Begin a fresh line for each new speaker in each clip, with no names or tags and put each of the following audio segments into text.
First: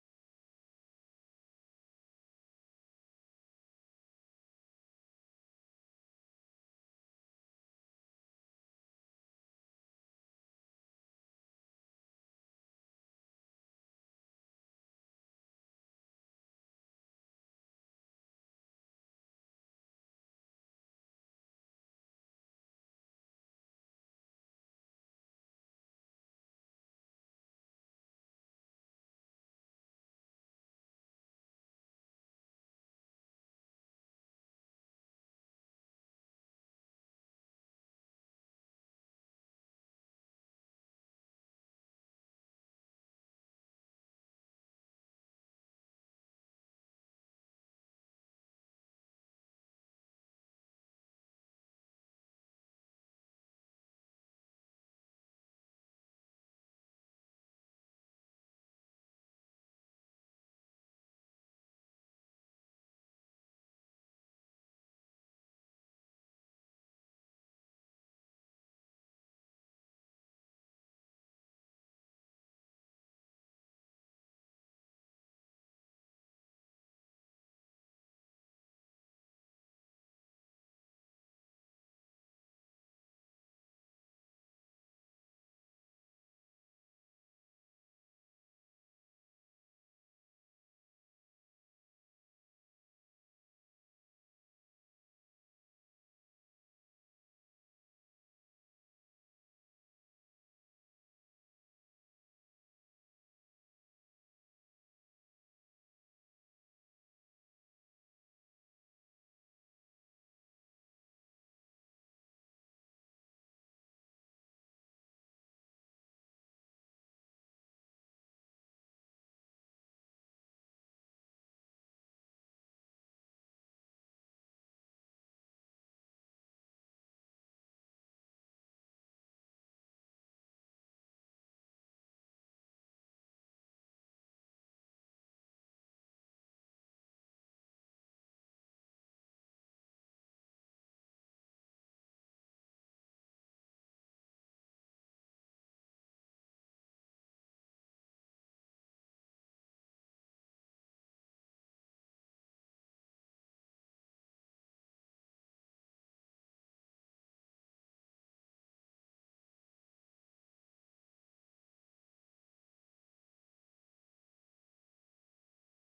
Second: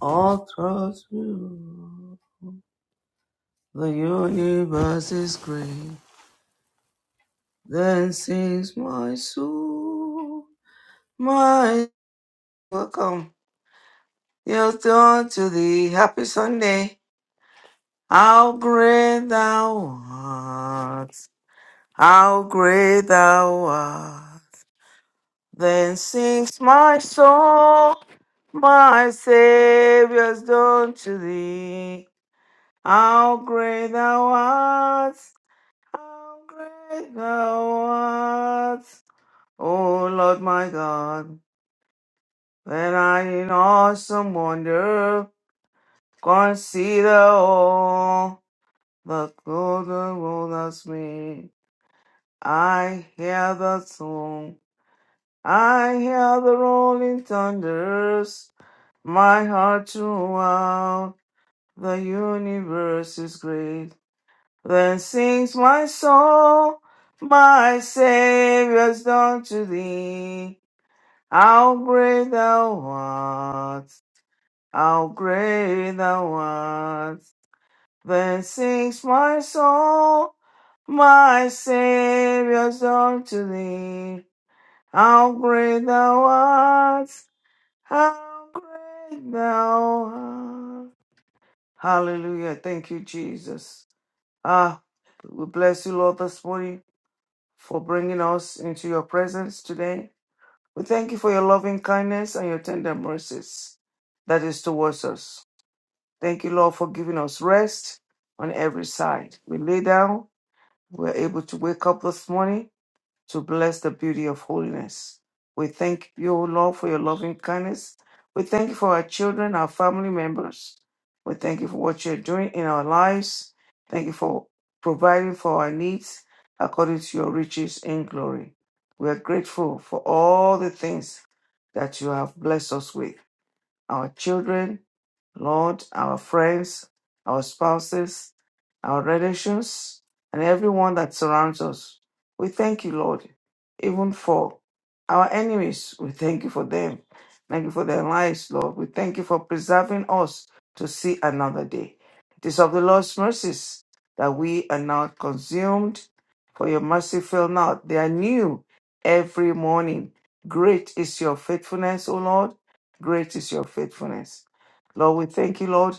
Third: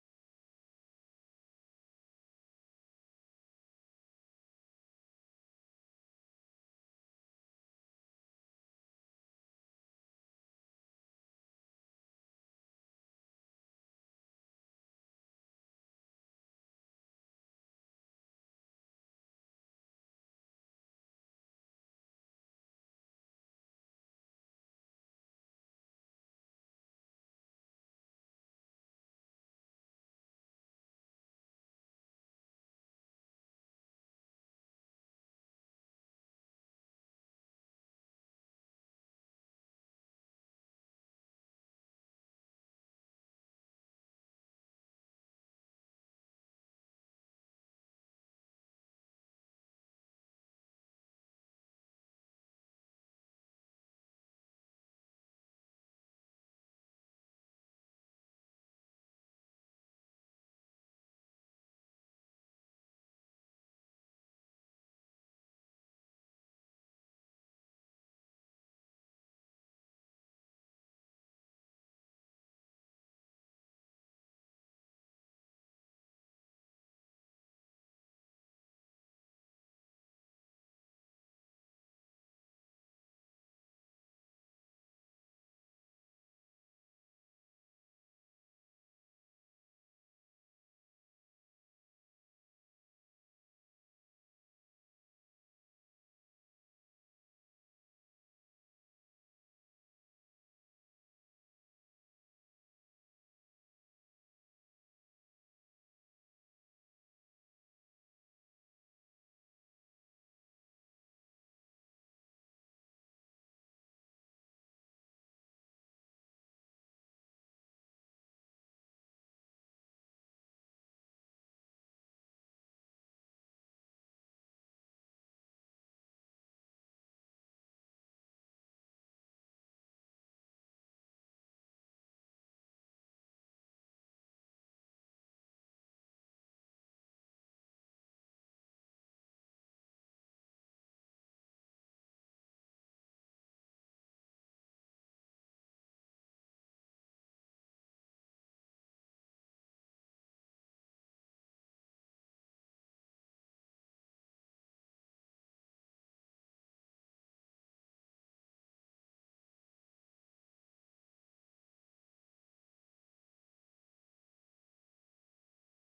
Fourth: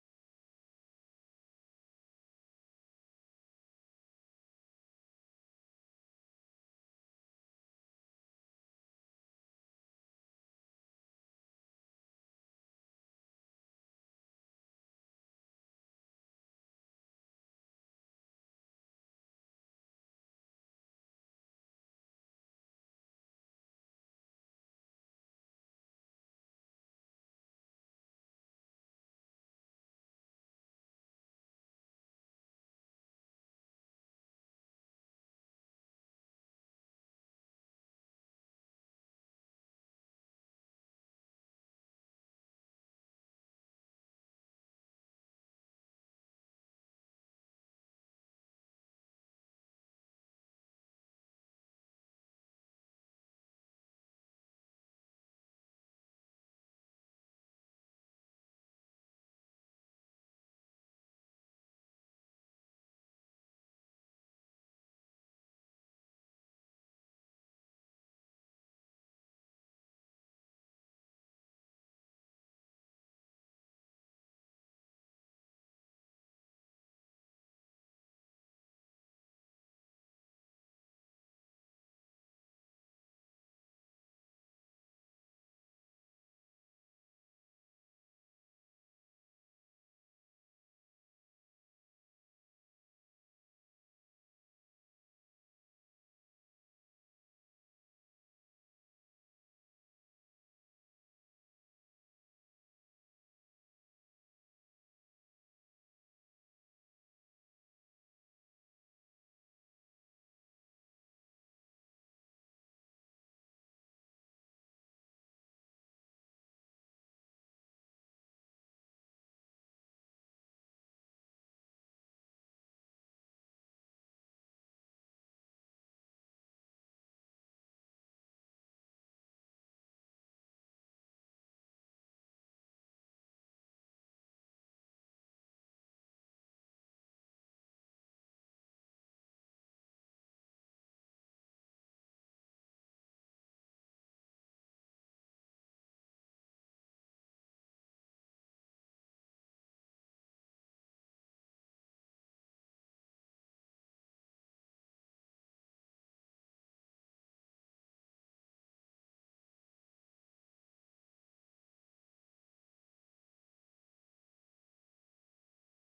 All through you, the universe is great. Then sings my soul, my welcome. Yes, on to the happy Sunday. How great thou art! How great thou art! Then sings my soul, my Savior's done to thee. How great thou art! How great thou art, O Lord my God, when I in awesome wonder consider all the golden world has made. I hear the song, I hear the rolling thunders, my heart throughout the universe is great. Then sings my soul, my Saviour's done to thee. How great thou art, how great thou art. Then sings my soul, my Saviour's done to thee. How great thou art, how great thou art. Hallelujah. Thank you, Jesus. Ah, we bless you, Lord, this morning. for bringing us into your presence today. We thank you for your loving kindness and your tender mercies that is towards us. Thank you, Lord, for giving us rest on every side. We lay down, we're able to wake up this morning to bless the beauty of holiness. We thank you, O Lord, for your loving kindness. We thank you for our children, our family members. We thank you for what you're doing in our lives. Thank you for providing for our needs according to your riches in glory. We are grateful for all the things that you have blessed us with our children, Lord, our friends, our spouses, our relations, and everyone that surrounds us. We thank you, Lord, even for our enemies. We thank you for them. Thank you for their lives, Lord. We thank you for preserving us to see another day. It is of the Lord's mercies that we are not consumed, for your mercy fail not. They are new every morning. Great is your faithfulness, O Lord. Great is your faithfulness. Lord, we thank you, Lord,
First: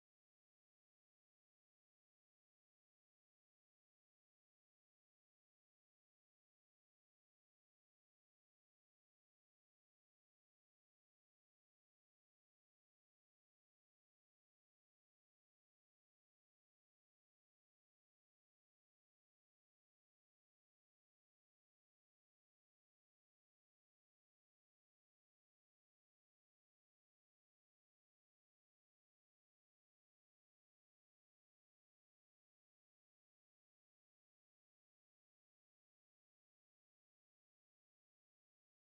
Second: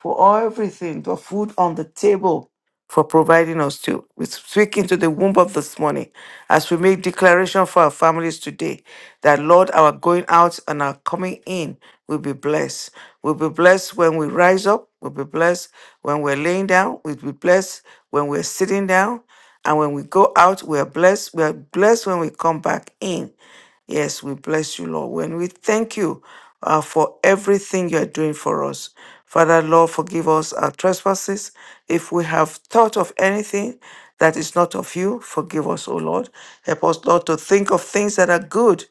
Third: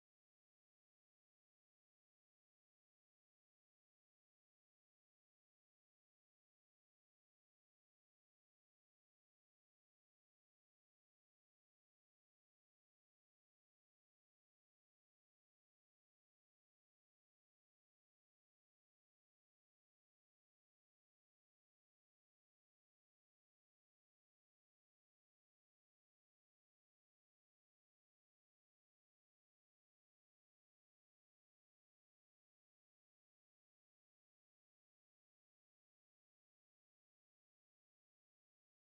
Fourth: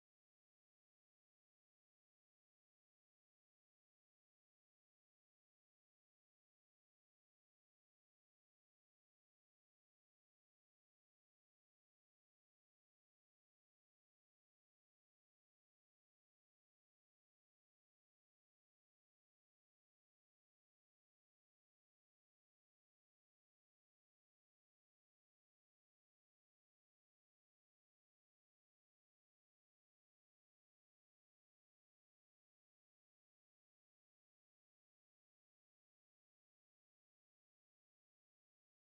for everything, for food on the table, for providing us to. We speak into the womb of this morning as we make declaration for our families today that, Lord, our going out and our coming in will be blessed. We'll be blessed when we rise up. We'll be blessed when we're laying down. We'll be blessed when we're sitting down. And when we go out, we are blessed. We are blessed when we come back in. Yes, we bless you, Lord. When we thank you uh, for everything you are doing for us. Father, Lord, forgive us our trespasses. If we have thought of anything that is not of you, forgive us, O Lord. Help us, Lord, to think of things that are good,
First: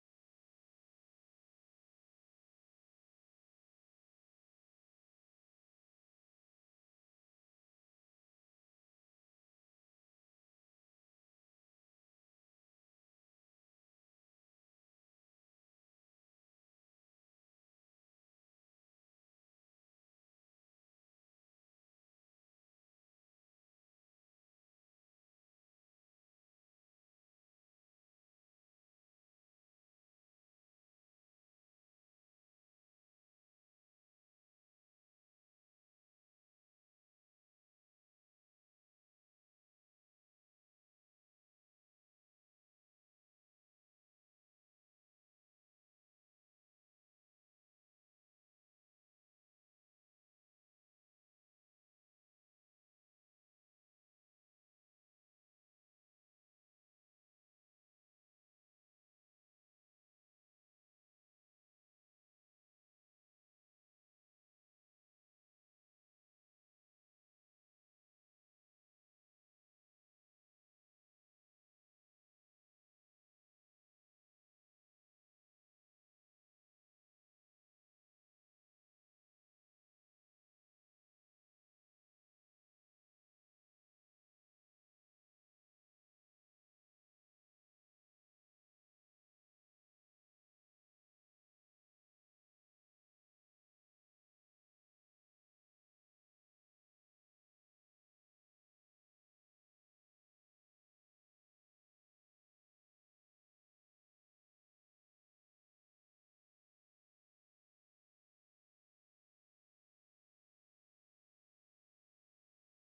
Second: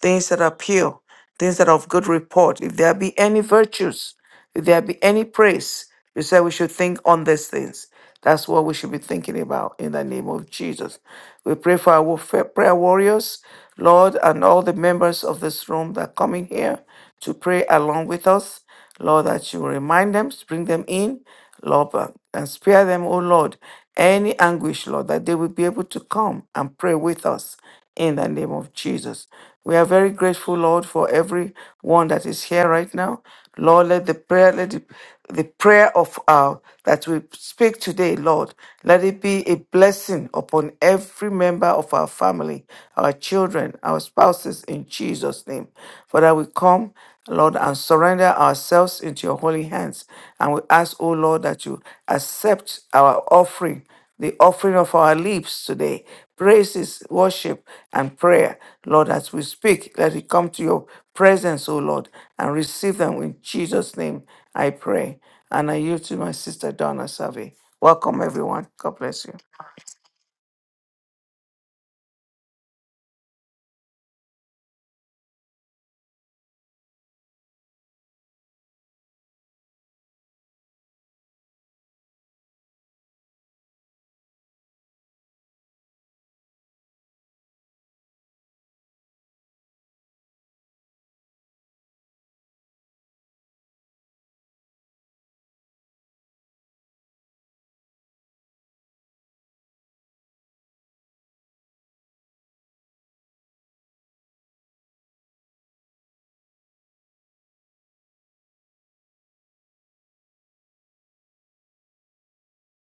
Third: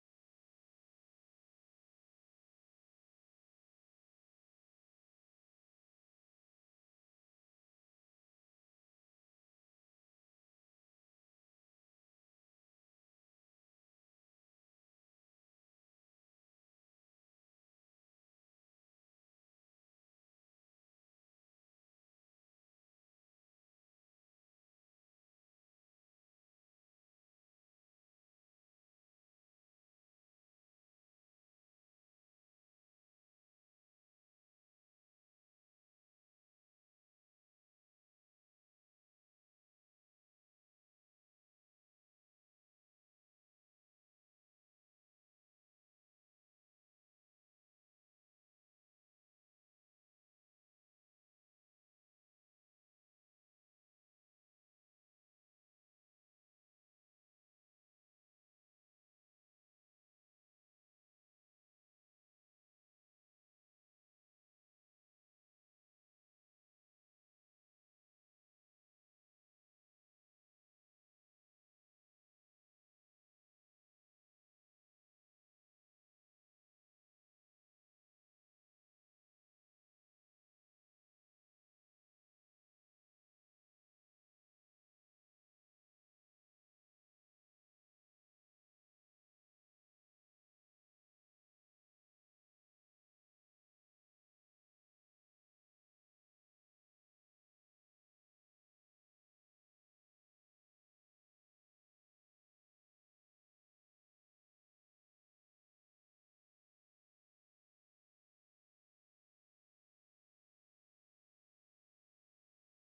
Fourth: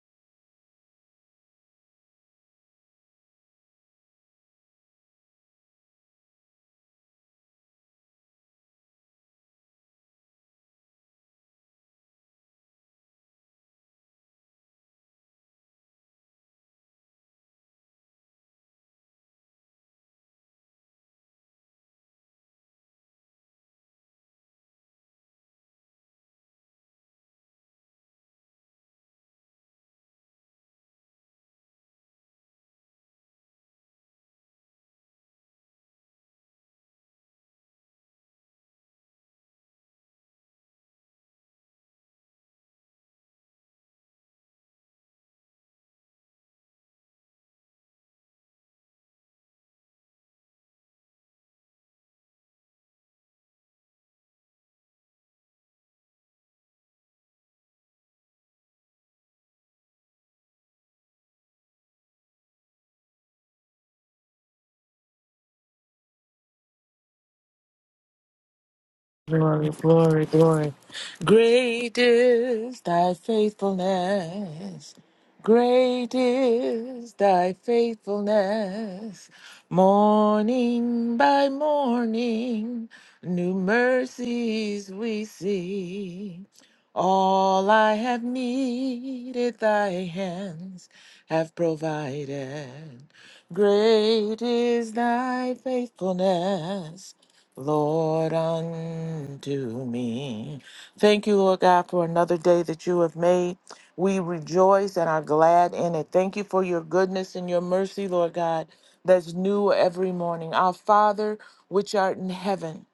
things that are pure, things that are of good report. If there be any virtues, if there be any praise, you said we should think on these things. That's what we should be thinking about in the name of Jesus. We pray for our wa- fa- prayer warriors, Lord, and all the members of this room that come in here to pray along with us. Lord, that you will remind them, bring them in, Lord, uh, and spare them, oh Lord, any anguish, Lord, that they will be able to come and pray with us in the name of Jesus. We are very grateful, Lord, for every one that is here right now. Lord, let the prayer, let the, the prayer of our that we speak today, Lord, let it be a blessing upon every member of our family, our children, our spouses, in Jesus' name. Father, we come, Lord, and surrender ourselves into your holy hands. And we ask, oh Lord, that you accept our offering the offering of our lips today. Praises, worship, and prayer. Lord, as we speak, let it come to your presence, O Lord, and receive them in Jesus' name, I pray. And I yield to my sister Donna Savi. Welcome, everyone. God bless you.
Glory, glory, glory. Great is thy faithfulness. Great is thy faithfulness. Morning by morning, new mercies we see. All I have needed, thy hands have provided. Great is thy faithfulness. Lord, unto me. Thank you, Lord God, for another day that you have made. We rejoice and are glad in it. Thank you for your goodness and your mercy, Lord God, that's new every morning. Our Father, which art in heaven,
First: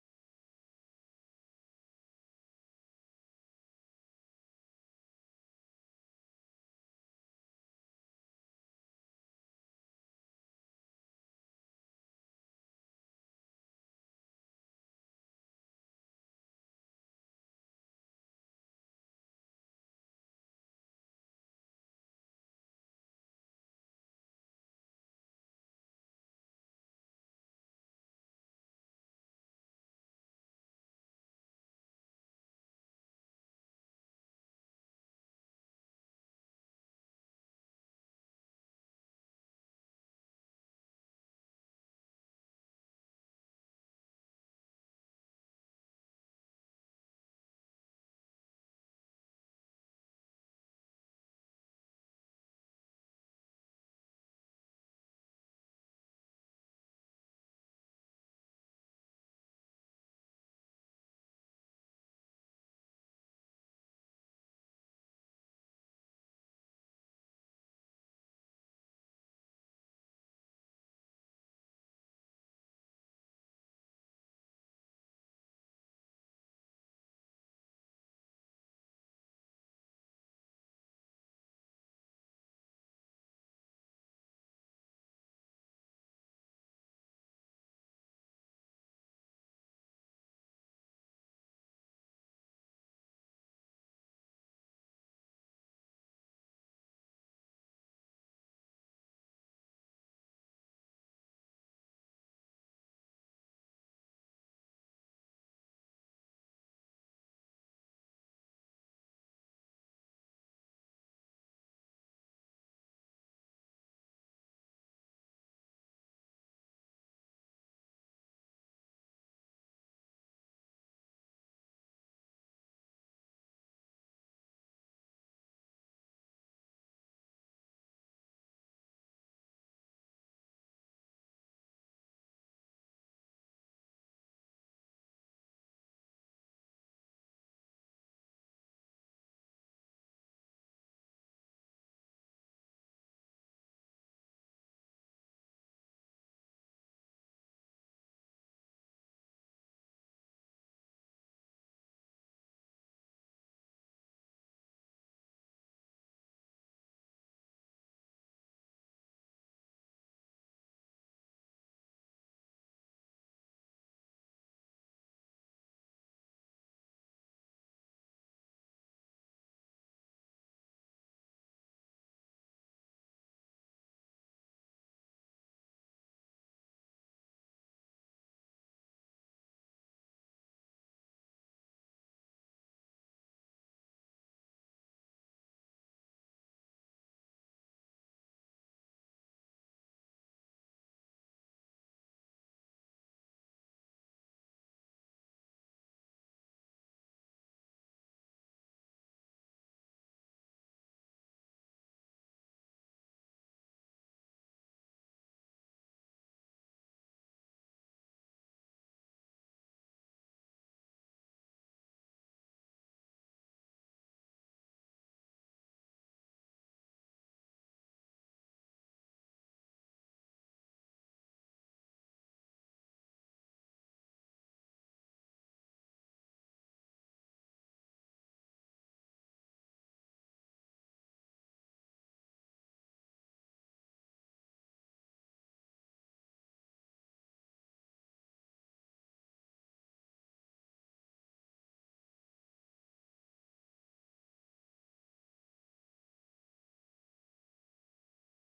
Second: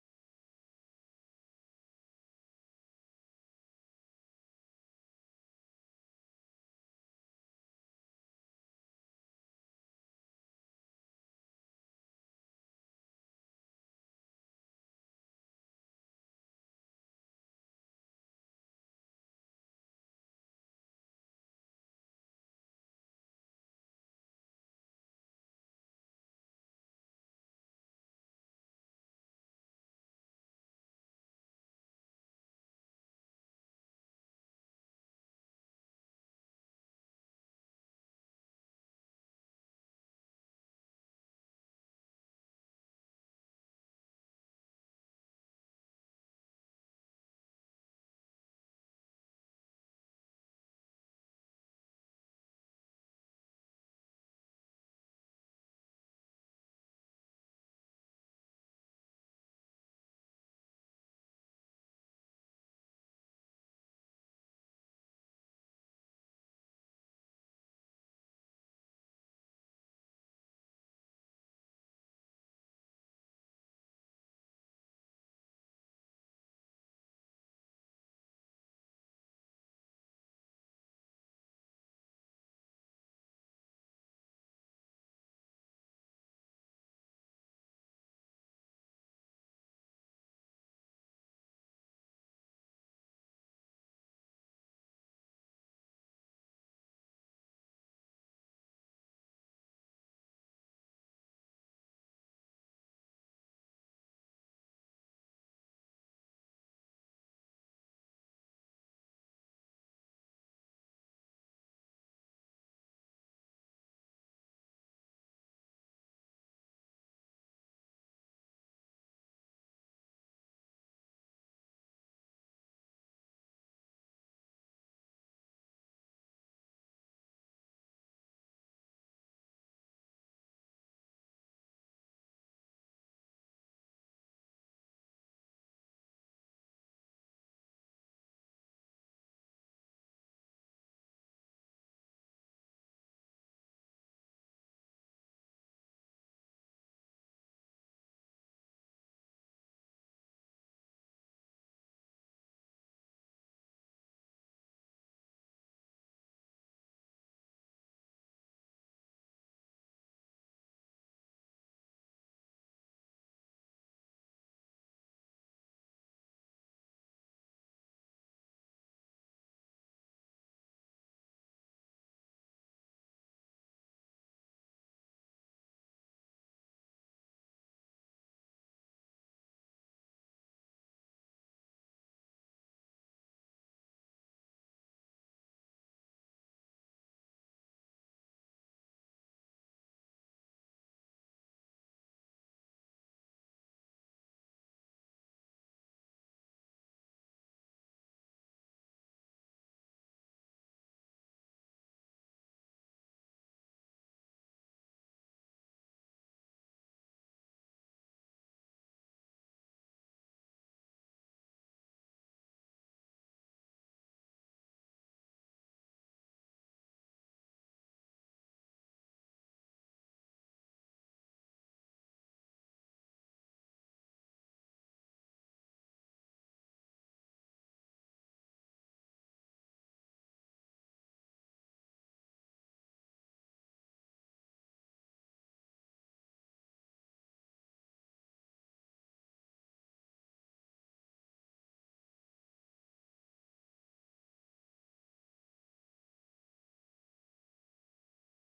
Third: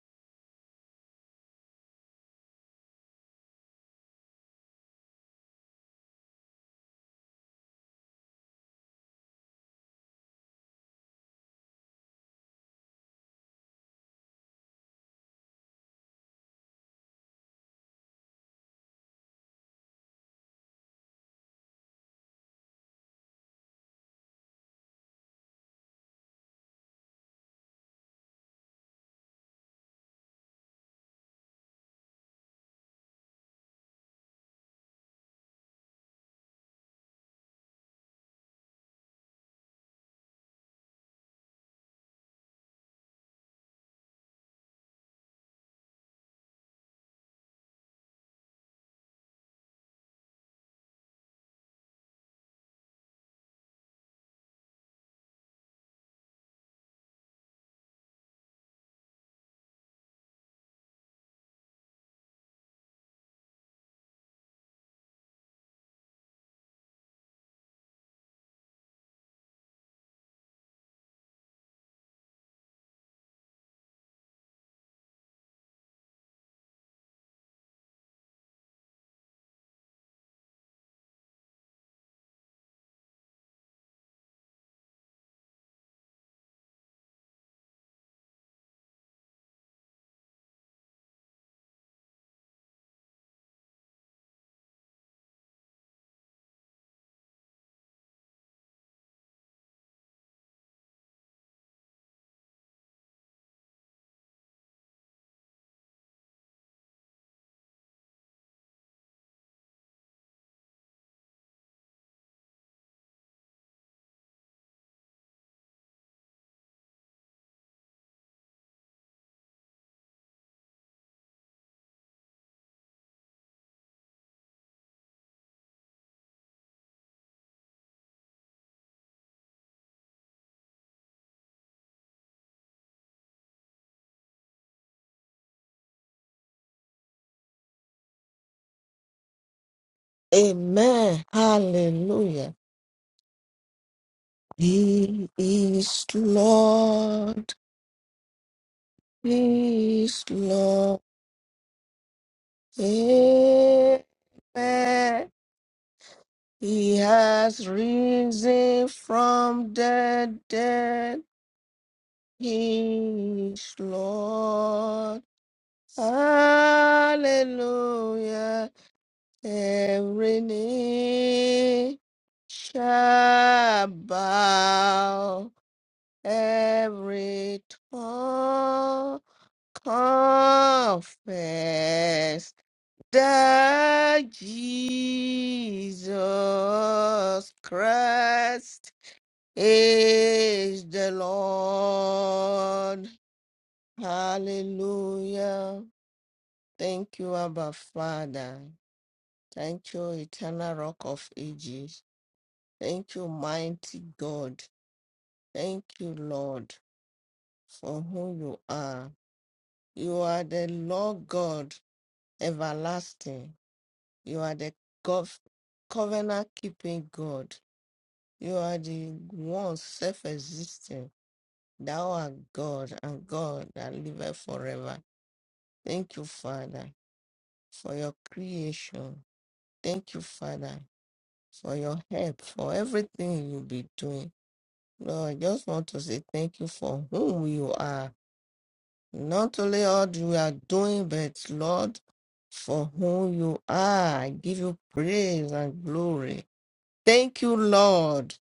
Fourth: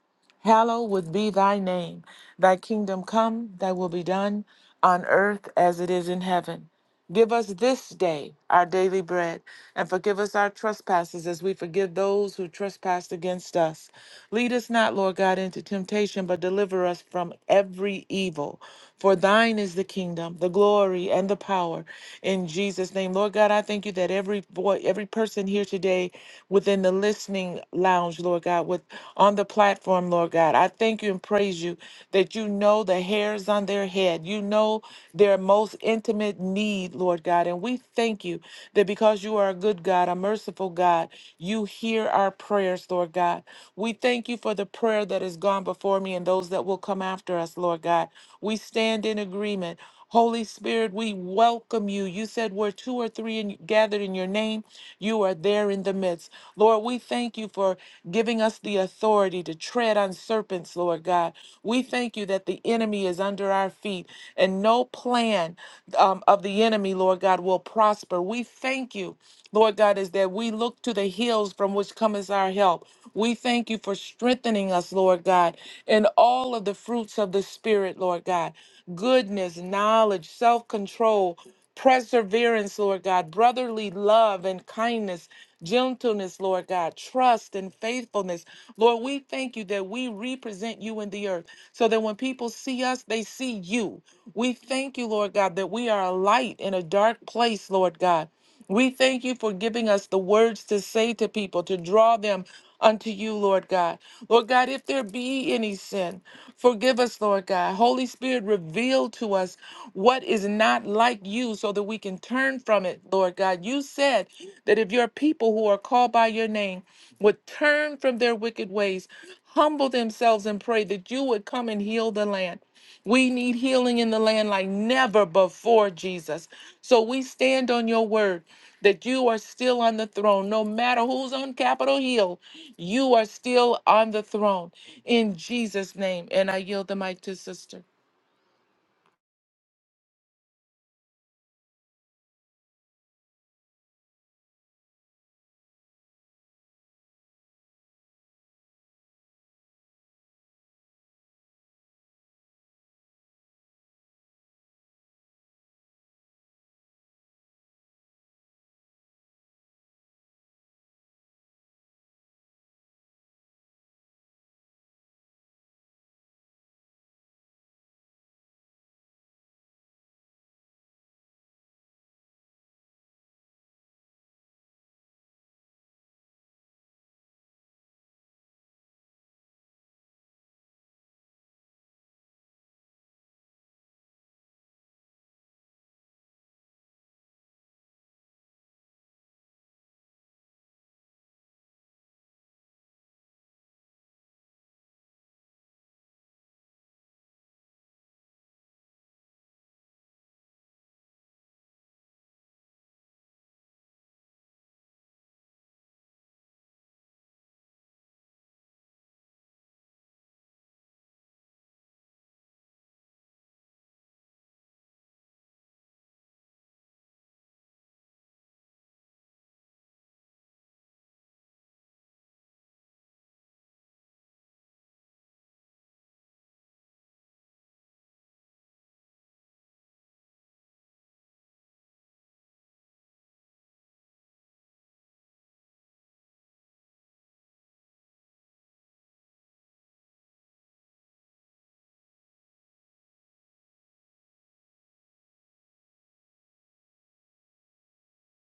hallowed be thy name. Thy kingdom come, thy will be done on earth as it is in heaven. Give us this day our daily bread, and forgive us our trespasses as we forgive those who trespass against us. Lead us not, Lord God, into temptation, but deliver us from every evil. For thine is the kingdom, the glory, and the power in Jesus' name. Lord God, I thank you that every boy, every person here today within the listening lounge, Lord God, with on the platform, Lord God, I thank you and praise you that you know the hairs on their head. You know their most intimate need, Lord God. And we thank you that because because you are a good God, a merciful God, you hear our prayers, Lord God. We thank you for the prayer that has gone before me and those that will come after us, Lord God. We stand in agreement. Holy Spirit, we welcome you. You said where two or three in, gathered in your name, you are there in the midst. Lord, we thank you for giving us the authority to tread on serpents, Lord God. We thank you that the enemy is under our our feet, and no plan um, of the enemy, Lord God, will prosper. We thank you, Lord God, is that we look to the hills from which cometh our help. We thank you for strengthening us, Lord God, in all of the fruits of the Spirit, Lord God goodness, knowledge, self control perseverance, Lord God, brotherly love and kindness, gentleness, Lord God, trust and faithfulness. Lord, we thank you that we represent you in the earth so that when people see us, they see you. We thank you, Lord God, that we are a light in a dark place, Lord God. We thank you for giving us the words to say to people, to draw them unto you, Lord God. Lord God, if there be any sin, forgive us, Lord God. Holy Spirit, reveal to us what is not like you so that we can turn from it, Lord God. You said that if your people who are called by your name would turn from their wicked ways, humble themselves and pray that you would come and heal the land. We need healing in the land like never before, Jesus. So we stand on your word that you are still on the throne. No matter who's on Capitol Hill, you are still on the throne in Jesus' name. And I yield the mic to Sister.
Amen. Hallelujah. He is Lord. He is Lord. Amen. He has risen from the dead. He is Lord. Hallelujah. Every knee shall bow. every tongue confess that Jesus Christ is the Lord. Hallelujah. Thank you, Abba Father. Thank you, eternal rock of ages. Thank you, mighty God. Thank you, Lord, for who you are. You are the Lord God everlasting. You are the gov- covenant keeping God. You are the one self existing. Thou art God and God that liveth forever. Thank you, Father, for your creation. Thank you, Father, for your help, for everything you'll be doing. Lord, I just want to say thank you for whom you are. Not only what you are doing, but Lord, for who you are, I give you praise and glory. Thank you, Lord,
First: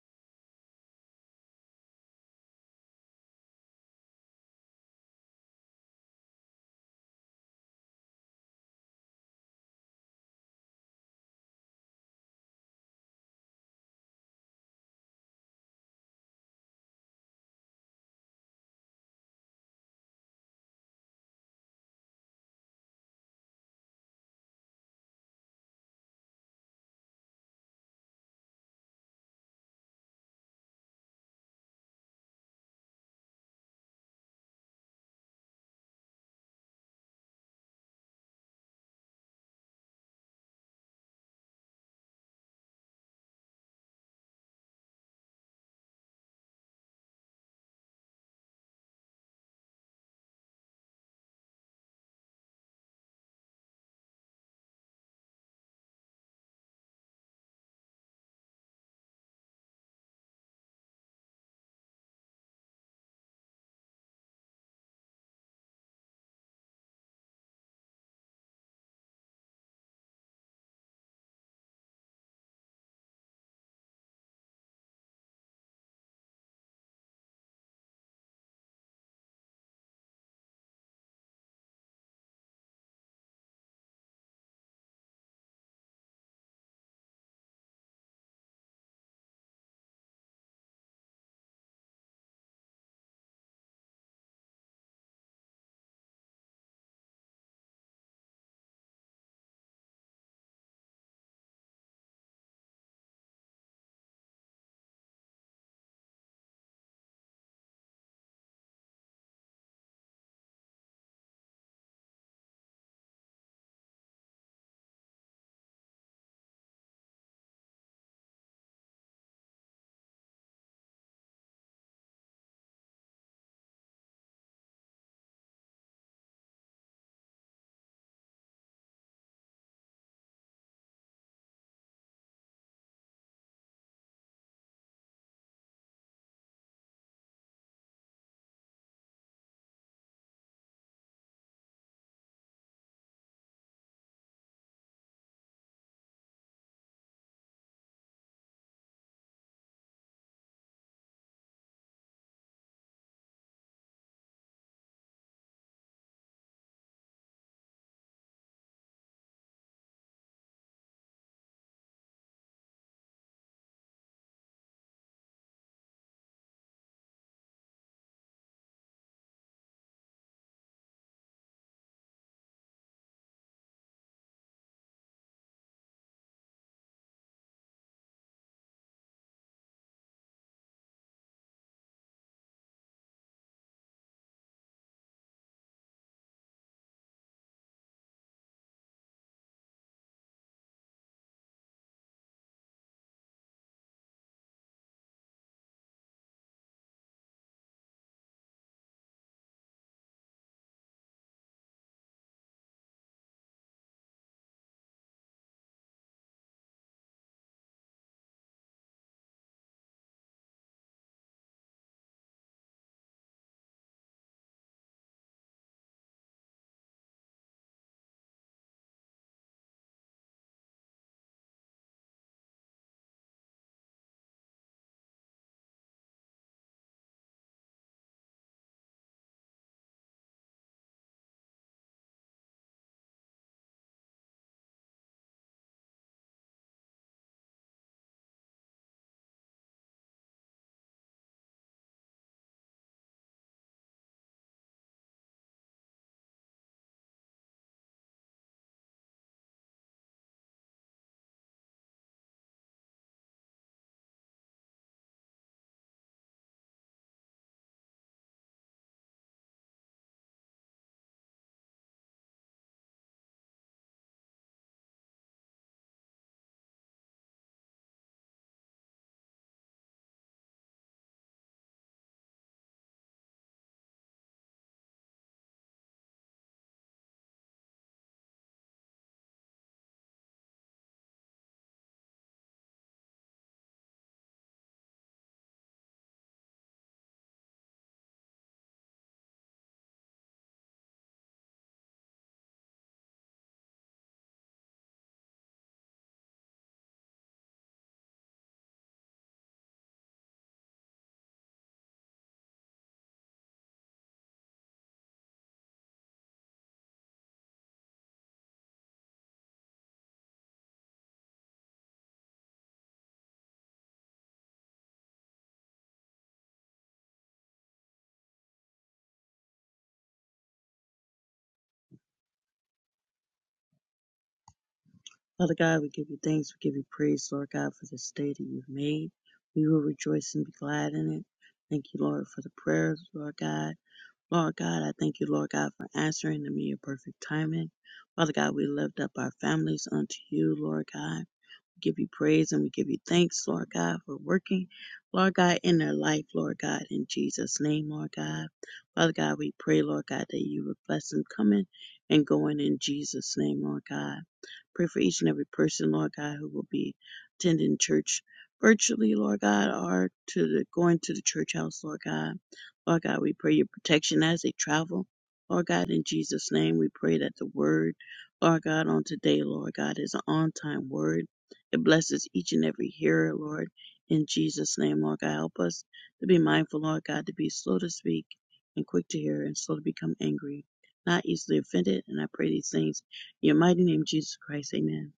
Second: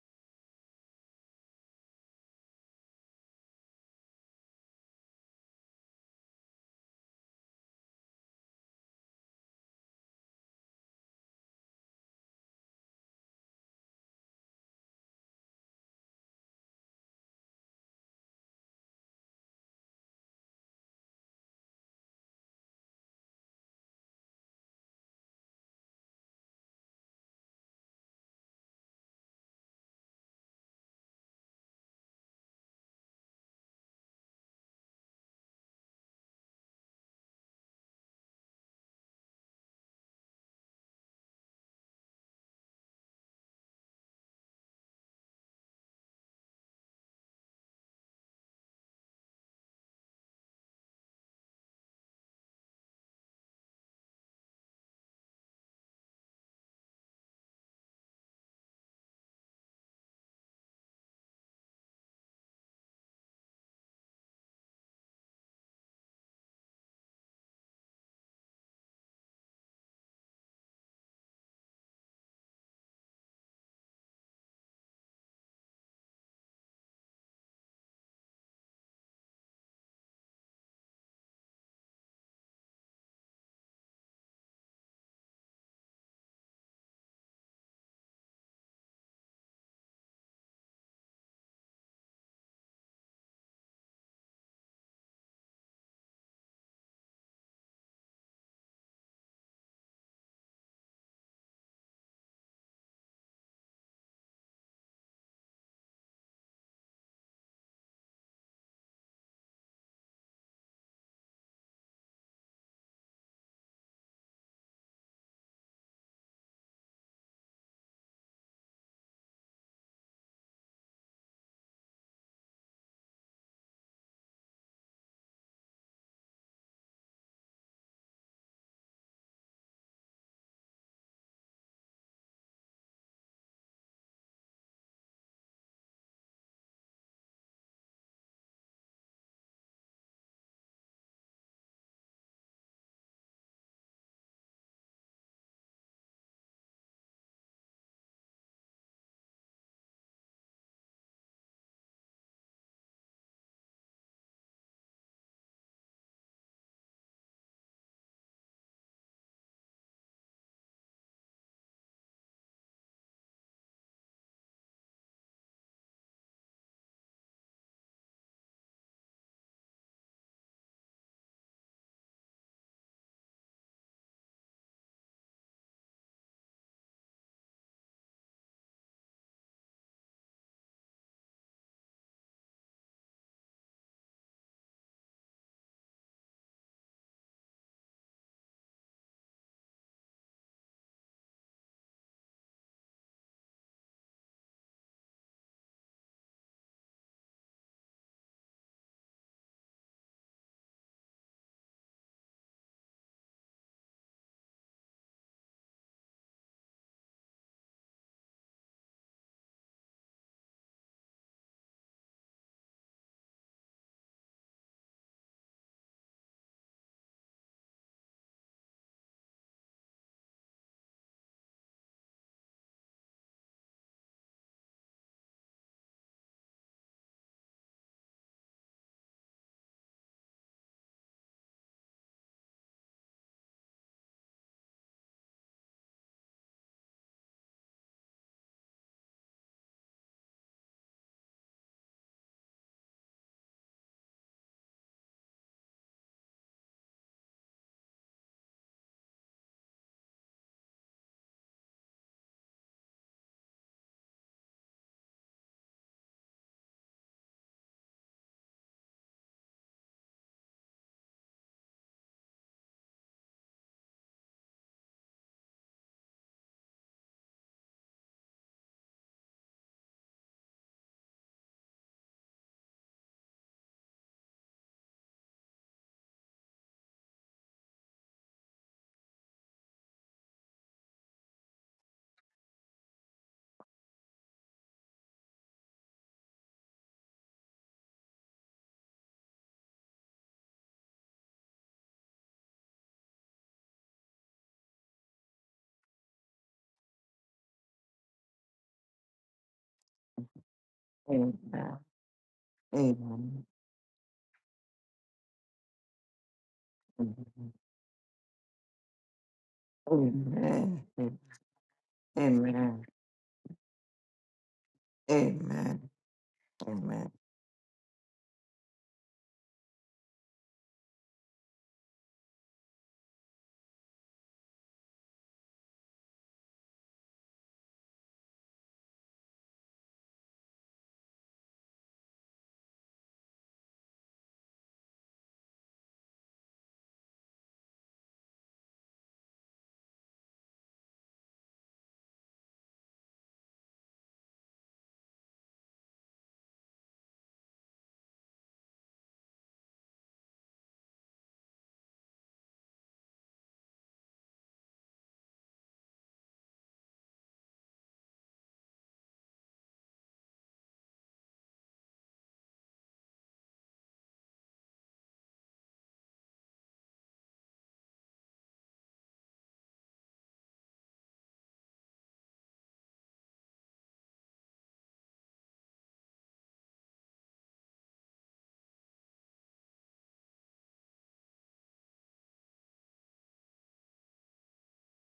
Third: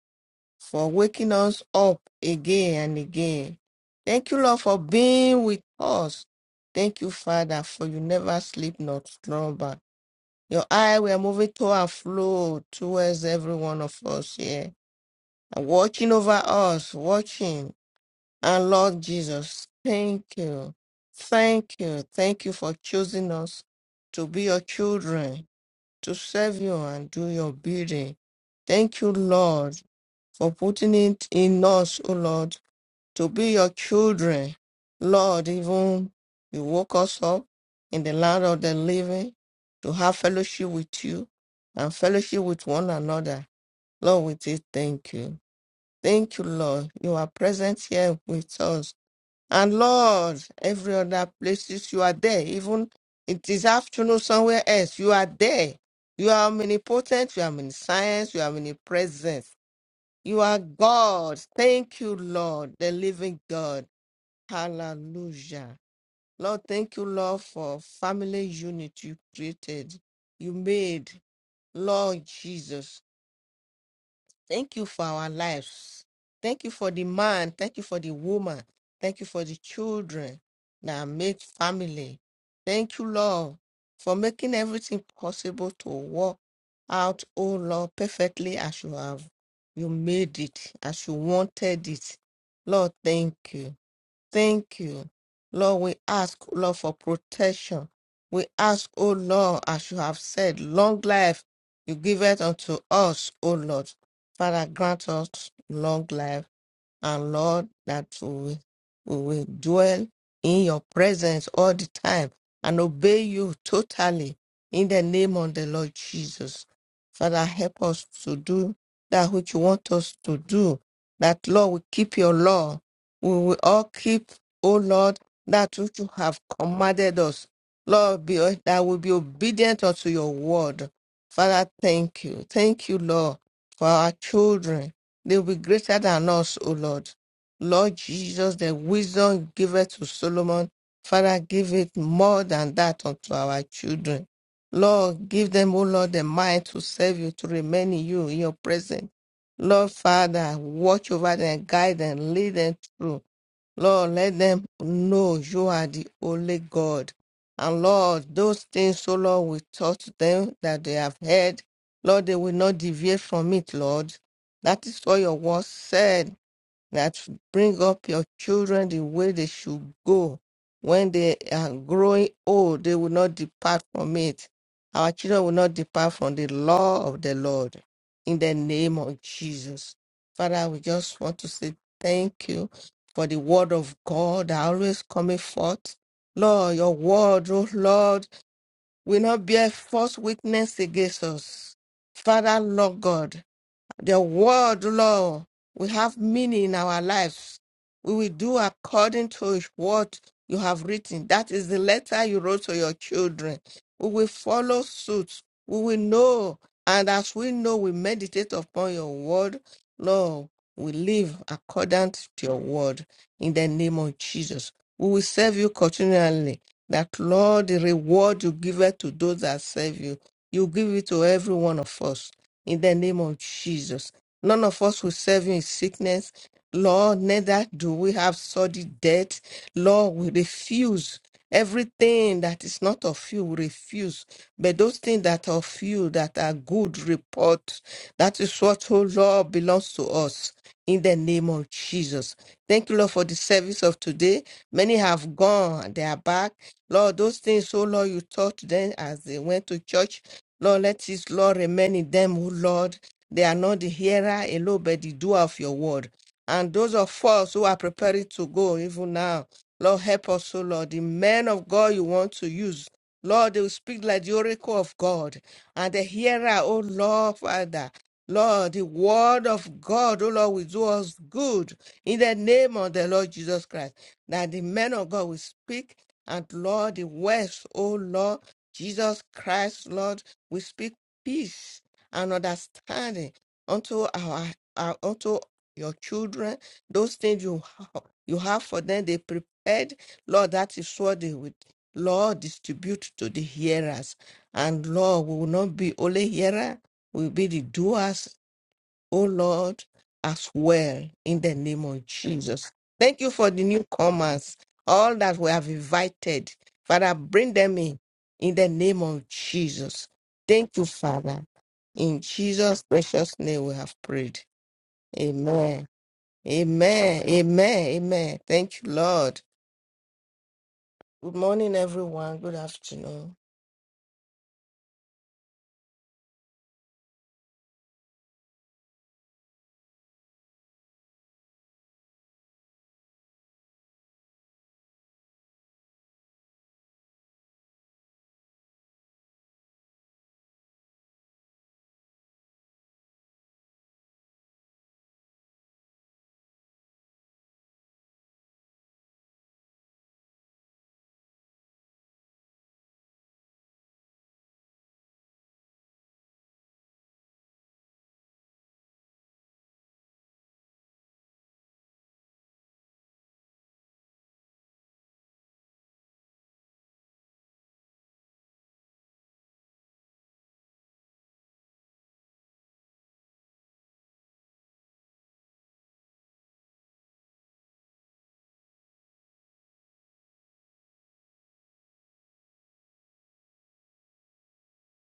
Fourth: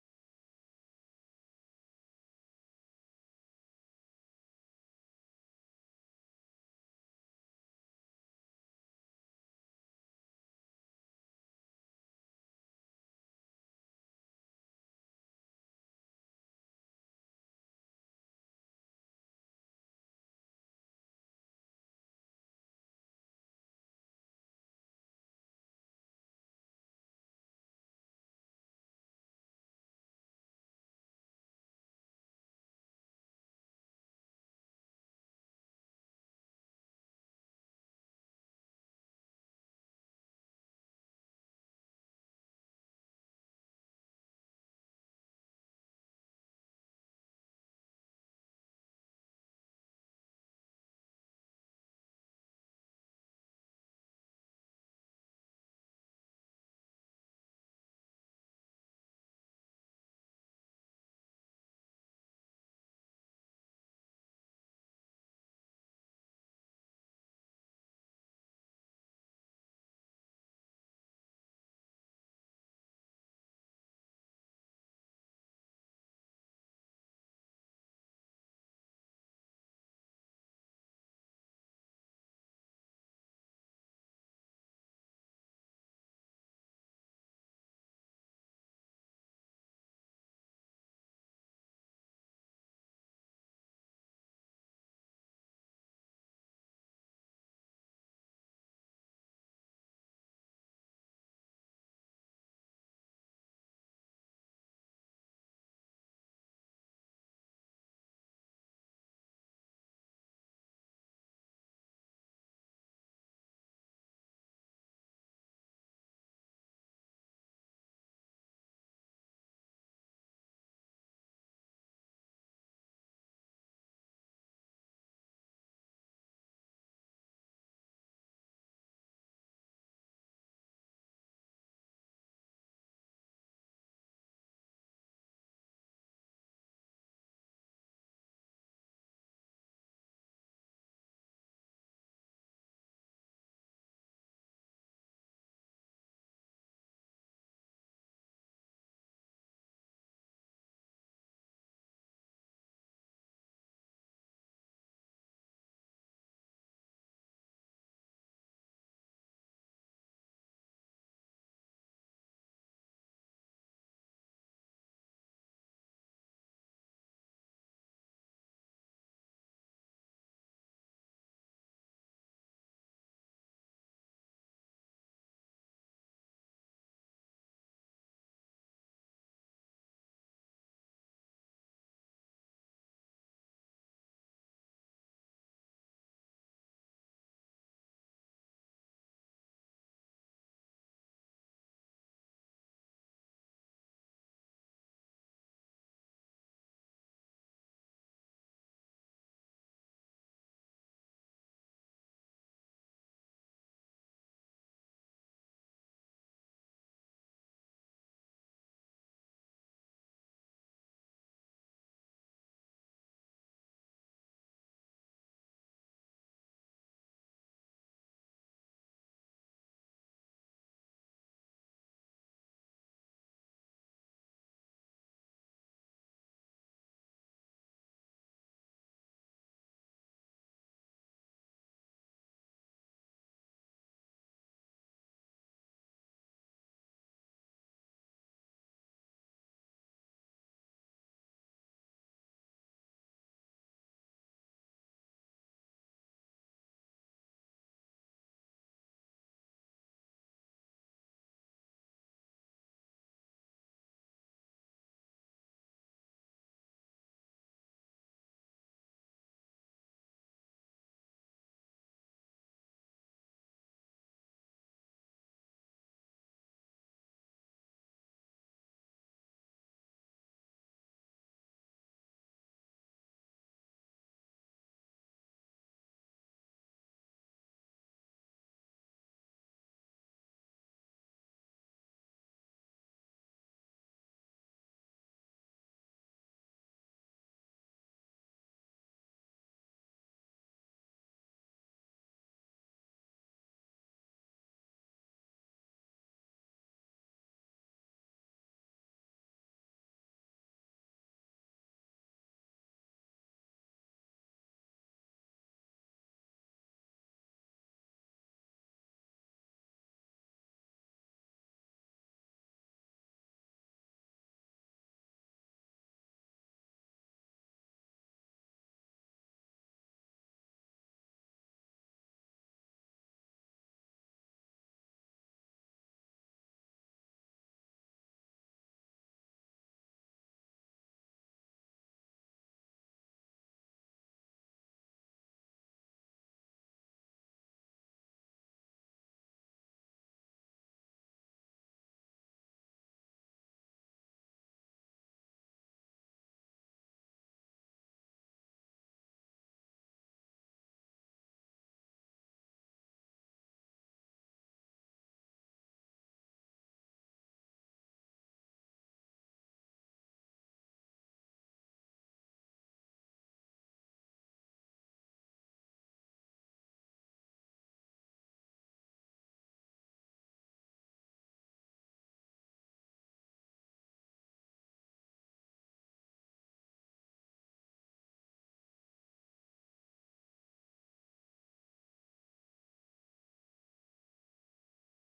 for waking us up again and again. Thank you, Lord, for being with us. Thank you, Father, for you never sleep nor slumber. Your eye were moving to and fro towards every one of us here and watching over us, watching. Our Lord Jesus, thank you. Thank you. Thank you for choosing us to be your children, to serve you and do your bidding. Thank you, Lord, for putting it in us, O Lord, to be your children. Lord, even you woke us up in the land of the living to have fellowship with you and fellowship with one another. Lord, we say thank you. Thank you, Lord. You are present here with us. And Lord, every other places you are there, even it is afternoon somewhere else, you are there. You are omnipotent, you are omniscience, you are omnipresent. You are God. Thank you, Lord, the living God. Hallelujah. Lord, thank you, Lord, for family unity you created, you made, Lord Jesus. Thank you for our lives. Thank you for the man. Thank you for the woman. Thank you for the children that make family. Thank you, Lord, for making everything possible to work out, oh Lord, perfectly as you have. You made it, as you wanted it. Lord, thank you. Thank you. Lord, we ask, Lord, for protection. We ask, O Lord, as you have said, long life you give it unto us, O Lord. Father, grant us long life and Lord, that we will we will dwell in your presence all the time and obey you totally in the name of the Lord Jesus. Father, help us to do that which you want us to do. That, Lord, we keep your law. We will all keep, O Lord, that which you have commanded us. Lord, be, that we be obedient unto your word. Father, thank you. Thank you, Lord, for our children. They will be greater than us, O Lord. Lord Jesus, the wisdom giveth to Solomon, Father, give it more than that unto our children. Lord, give them, O Lord, the mind to serve you, to remain in you, in your presence. Lord, Father, watch over them, guide them, lead them through. Lord, let them know you are the only God. And Lord, those things, so Lord, we taught them that they have heard. Lord, they will not deviate from it, Lord. That is what your word said that bring up your children the way they should go. When they are growing old, they will not depart from it. Our children will not depart from the law of the Lord. In the name of Jesus. Father, we just want to say thank you for the word of God that always coming forth. Lord, your word, oh Lord, will not bear false witness against us. Father, Lord God, the word, Lord, will have meaning in our lives. We will do according to what you have written. That is the letter you wrote to your children. We will follow suit. We will know. And as we know, we meditate upon your word. Lord, we live according to your word in the name of Jesus. We will serve you continually. That, Lord, the reward you give it to those that serve you, you give it to every one of us in the name of Jesus. None of us will serve you in sickness. Lord, neither do we have sordid debt. Lord, we refuse everything that is not of you, we refuse. But those things that are of you, that are good report, that is what, oh Lord, belongs to us. In the name of Jesus. Thank you, Lord, for the service of today. Many have gone, they are back. Lord, those things, oh Lord, you taught them as they went to church. Lord, let His law remain in them, who, Lord. They are not the hearer alone, but the doer of your word. And those of us who are preparing to go, even now, Lord, help us, O Lord. The men of God you want to use, Lord, they will speak like the oracle of God. And the hearer, O Lord, Father, Lord, the word of God, O Lord, will do us good in the name of the Lord Jesus Christ. That the men of God will speak, and Lord, the words, O Lord, Jesus Christ, Lord. We speak peace and understanding unto our, our unto your children. Those things you have, you have for them, they prepared. Lord, that is what they would. Lord, distribute to the hearers. And Lord, we will not be only hearer, we will be the doers O Lord, as well in the
Amen.
name of Jesus. Thank you
Amen.
for the newcomers, all that we have invited. Father, bring them in in the name of Jesus. Thank
Amen.
you, Father. In Jesus'
Amen.
precious name we have prayed. Amen.
Amen. Amen.
Amen. Amen. Amen. Thank you, Lord. Good morning, everyone. Good afternoon.
Father God, we give you thanks. We give you praise, Lord God, for this day that you've made. We will rejoice and be glad in it. Thank you, Lord, for the prayers, Lord God. Lord God, I thank you, Lord God, for answering them in your perfect timing. Father God, we lift up our families unto you, Lord God. We give you praise and we give you thanks, Lord God, for working, Lord God, in their life, Lord God, in Jesus' name, Lord God. Father God, we pray, Lord God, that you would bless them coming and going in Jesus' name, Lord God. Pray for each and every person, Lord God, who will be attending church virtually, Lord God, or to the, going to the church house, Lord God. Lord God, we pray your protection as they travel. Lord God, in Jesus' name, we pray that the word, Lord God, on today, Lord God, is an on time word. It blesses each and every hearer, Lord. In Jesus' name, Lord God, help us to be mindful, Lord God, to be slow to speak and quick to hear and slow to become angry, not easily offended. And I pray these things in your mighty name, Jesus Christ, amen.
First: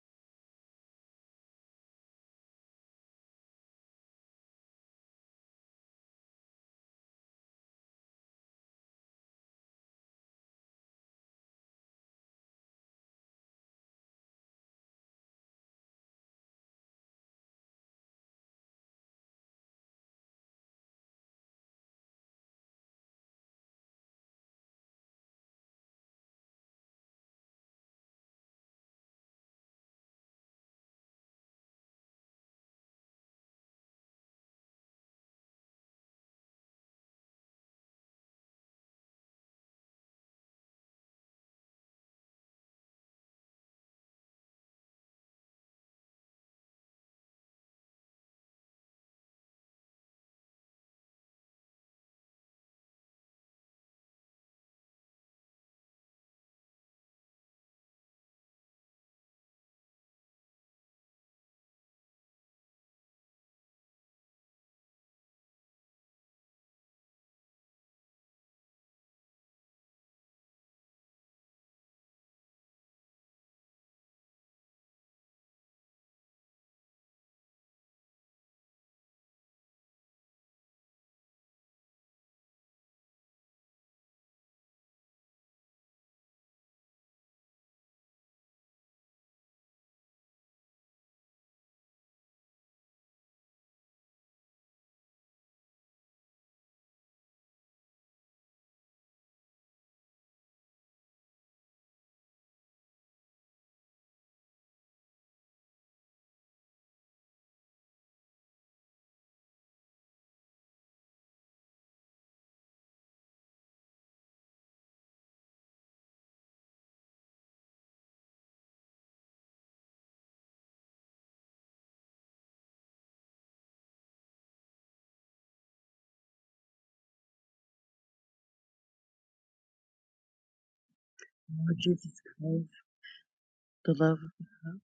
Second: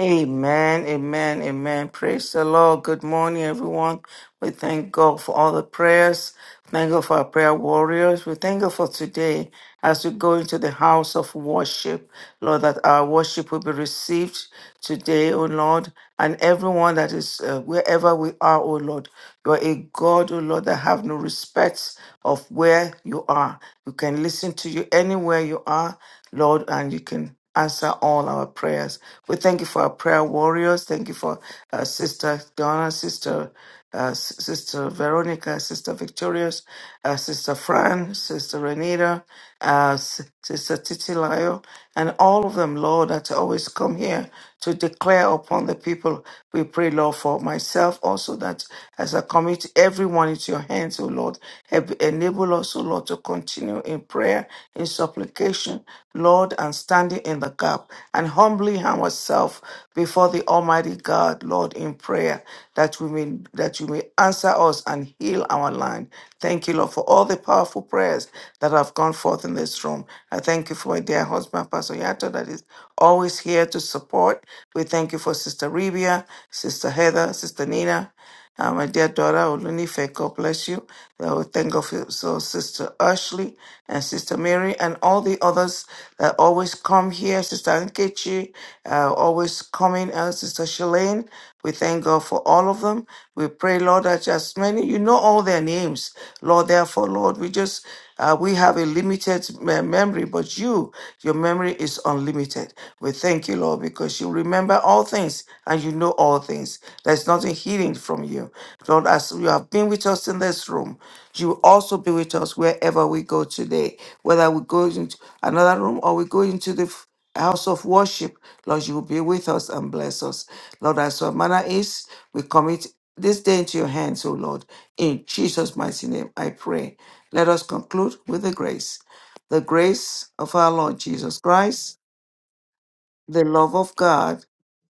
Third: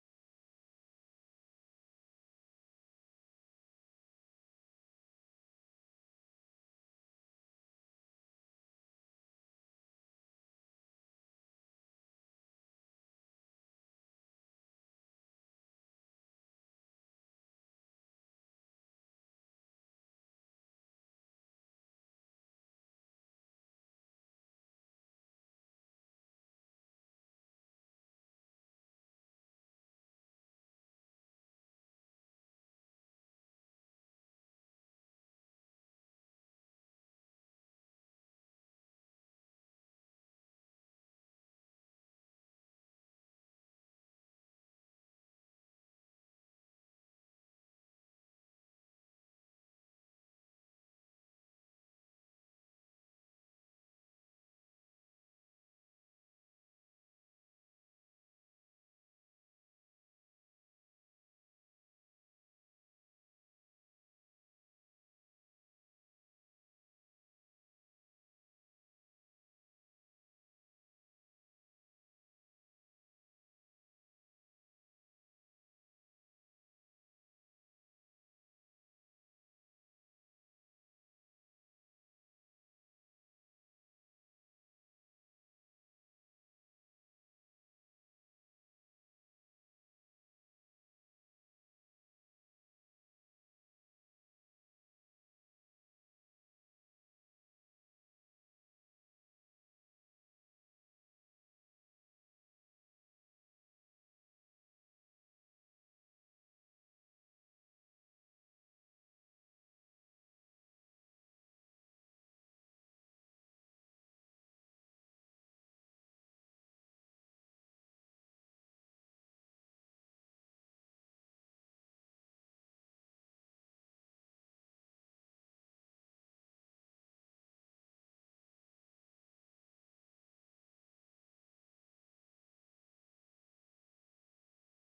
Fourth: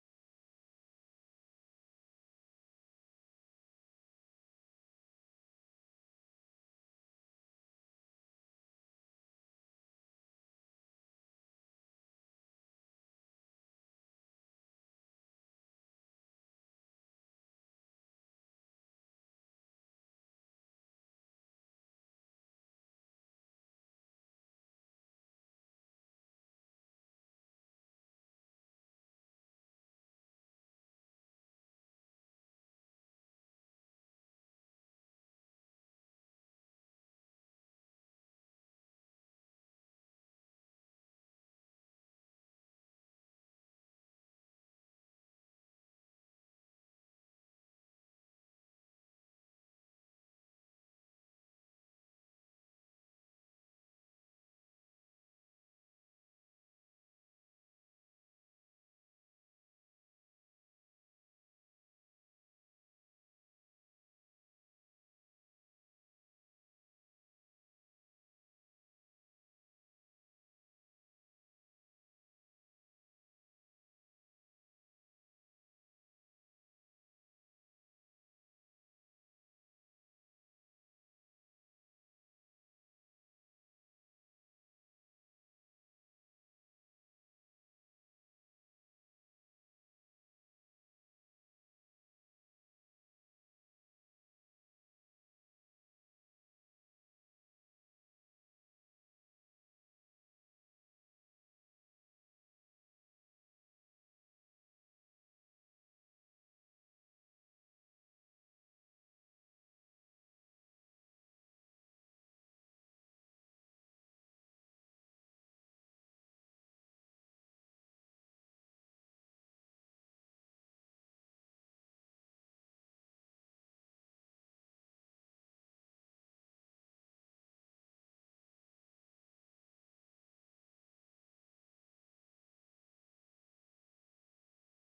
Amen, amen, amen. Praise the Lord. Good morning, everyone. We thank God for all the prayers. Thank God for our prayer warriors. We thank God for today as we go into the house of worship. Lord, that our worship will be received today, O Lord, and everyone that is uh, wherever we are, O Lord. You are a God, O Lord, that have no respect of where you are. You can listen to you anywhere you are, Lord, and you can answer all our prayers. We thank you for our prayer warriors. Thank you for uh, Sister Donna, Sister uh, S- Sister Veronica, Sister Victorious, uh, Sister Fran, Sister Renita, uh, S- Sister Titilayo, and all of them, Lord, that always come here to declare upon the people. We pray, Lord, for myself also that as I commit everyone into your hands, O Lord, have enable us, also, Lord, to continue in prayer, in supplication, Lord, and standing in the gap and humbling ourselves before the Almighty God, Lord, in prayer, that we may that you may answer us and heal our land. Thank you, Lord, for all the powerful prayers that have gone forth in this room. I thank you for my dear husband, Pastor Yato, that is always here to support. We thank you for Sister Rebia, Sister Heather, Sister Nina. Uh, my dear daughter, Olunife, God bless you. Uh, we thank God for you. so Sister Ashley and Sister Mary and all the others that always come here. Sister Nkechi, uh, always coming. Uh, Sister Shalane, we thank God for all of them. We pray, Lord, that as many, you know all their names. Lord, therefore, Lord, we just, uh, we have a limited me- memory, but you, your memory is unlimited. We thank you, Lord, because you remember all things and you know all things. There's nothing hidden from you. Lord, as you have been with us in this room, you will also be with us wherever we go today. Whether we go into another room or we go into the f- house of worship, Lord, you will be with us and bless us. Lord, as our manner is, we commit this day into your hands, O Lord. In Jesus' mighty name, I pray. Let us conclude with the grace. The grace of our Lord Jesus
Lord
Christ,
Jesus Christ,
the love of
the love of
God
God,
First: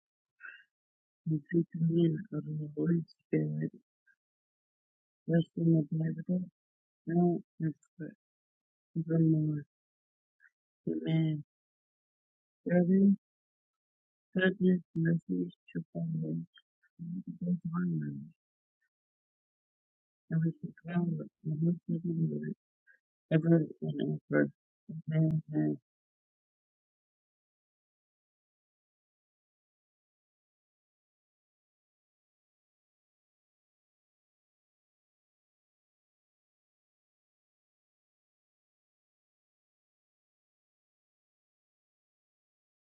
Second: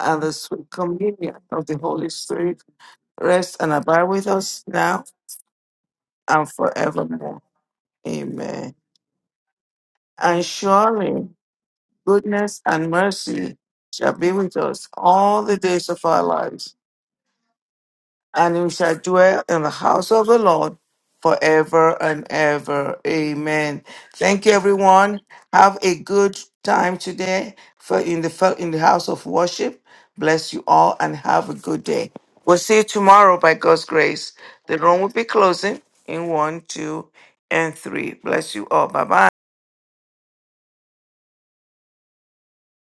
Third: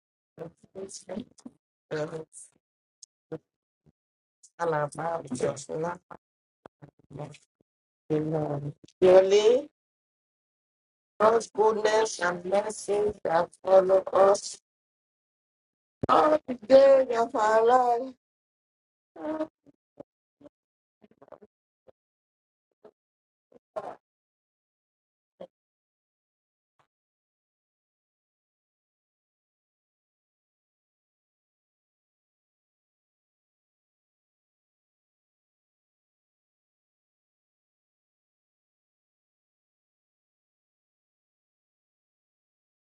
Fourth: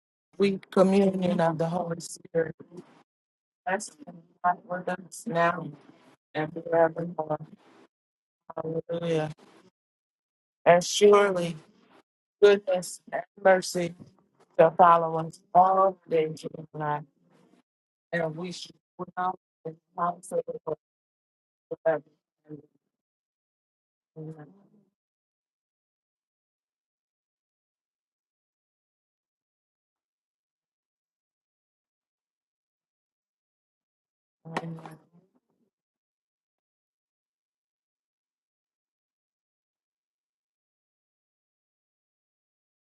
and the
We
sweet communion
communion
and
of
free
the
of the
Holy
Holy
communion of
Spirit.
Spirit
the Holy
rest
Spirit,
and
Bless
abide
and
with
abide
us
with
now
us
rest
now
in the Bible,
and
and
forevermore.
now
forevermore.
and
Amen.
Hallelujah.
forevermore.
Surely
And
And
surely
Amen.
God's
surely
goodness and
goodness and
goodness
mercy
Serving,
and
that
mercy
mercy
follow
shall be with
us
shall
goodness,
us
and
follow us
all
mercy,
the
to
days
all
of
the
our
follow
all
days
us,
the
lives
of our life
day
all the
of
days of our
our
lives,
and we
and you
should
shall
not
dwell
life.
in the house of
house
the
and
of the
we shall
Lord
Lord
dwell in the house
forever
of
forever.
and
the Lord,
ever.
ever
Amen.
and
Thank
ever.
you, everyone.
Amen.
Have a good time today for in the fel- in the house of worship. Bless you all and have a good day. We'll see you tomorrow by God's grace. The room will be closing in one, two, and three. Bless you all. Bye bye.